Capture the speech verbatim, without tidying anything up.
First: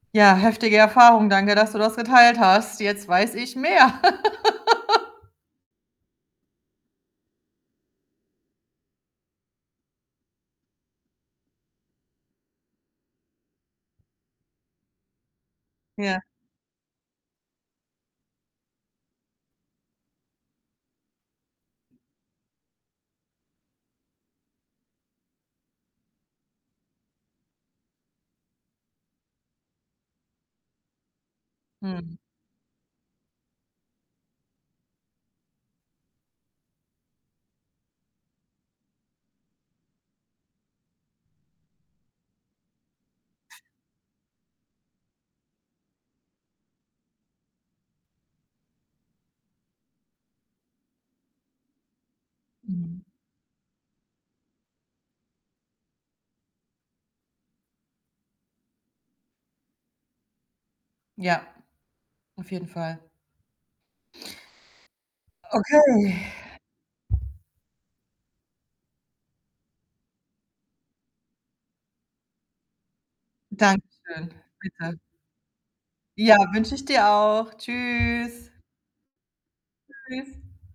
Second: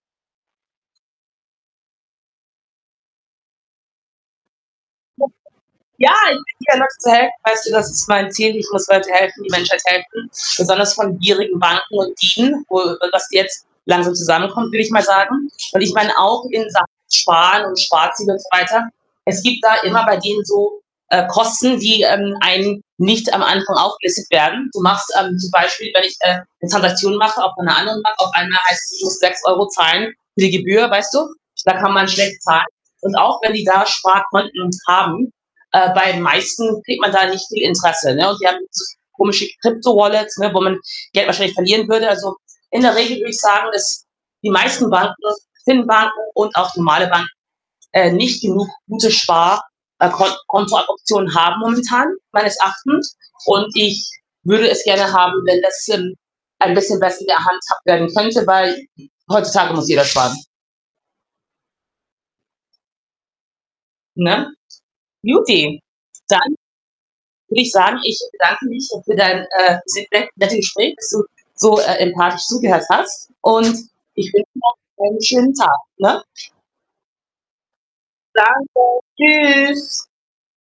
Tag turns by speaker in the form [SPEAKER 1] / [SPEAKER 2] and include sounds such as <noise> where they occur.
[SPEAKER 1] Ja, heftige Erfahrung. Danke, dass du das geteilt hast. Jetzt weiß ich mehr. <laughs>
[SPEAKER 2] <unintelligible> Ja, ich bin <unintelligible> zu helfen, weißt du, das ist mein Ziel. Ich muss Leuten helfen, die Menschheit helfen, besonders von gierigen Banken und Dieben, wo, äh dass die jetzt langsam zusammenkommen, will ich mal sagen und ich meine
[SPEAKER 1] Ja.
[SPEAKER 2] auch in Sachen Sparen und Sparziel und so weiter, es gibt da immer bei denen so, äh, Kosten, die, ähm, einem nicht am Anfang aufgelistet werden. Du machst ähm, zum Beispiel, wenn ich, äh, 'ne Transaktion mache, auch von 'ner anderen Bank, auf einmal heißt es, ich muss sechs Euro zahlen für die Gebühr, weißt du? Da kann man
[SPEAKER 1] Mhm.
[SPEAKER 2] schlecht zahlen und auch wenn die da Sparkonten haben, äh, bei den meisten kriegt man da nicht viel Interesse, ne? Und die haben so komische Krypto-Wallets, ne, wo man Geld wahrscheinlich verlieren würde. Also, in der Regel würde ich sagen, dass die meisten Banken, Fin-Banken und auch normale Banken, äh, nicht genug gute Spar äh, Kon Kontooptionen haben momentan meines
[SPEAKER 1] Mhm.
[SPEAKER 2] Erachtens und ich würde es gerne haben, wenn das, ähm, ein bisschen besser gehandhabt werden könnte, weil heutzutage muss jeder sparen.
[SPEAKER 1] Ja, auf jeden Fall.
[SPEAKER 2] Ne? guti,
[SPEAKER 1] Okay
[SPEAKER 2] dann würde ich sagen, ich bedanke mich für dein äh, sehr net nette Gespräch, dass du so, äh, empathisch zugehört hast und
[SPEAKER 1] Dankeschön,
[SPEAKER 2] ich wünsche noch
[SPEAKER 1] bitte.
[SPEAKER 2] einen schönen Tag, ne?
[SPEAKER 1] Ja, wünsche ich dir auch. Tschüss.
[SPEAKER 2] Danke. Tschüss.
[SPEAKER 1] Tschüss.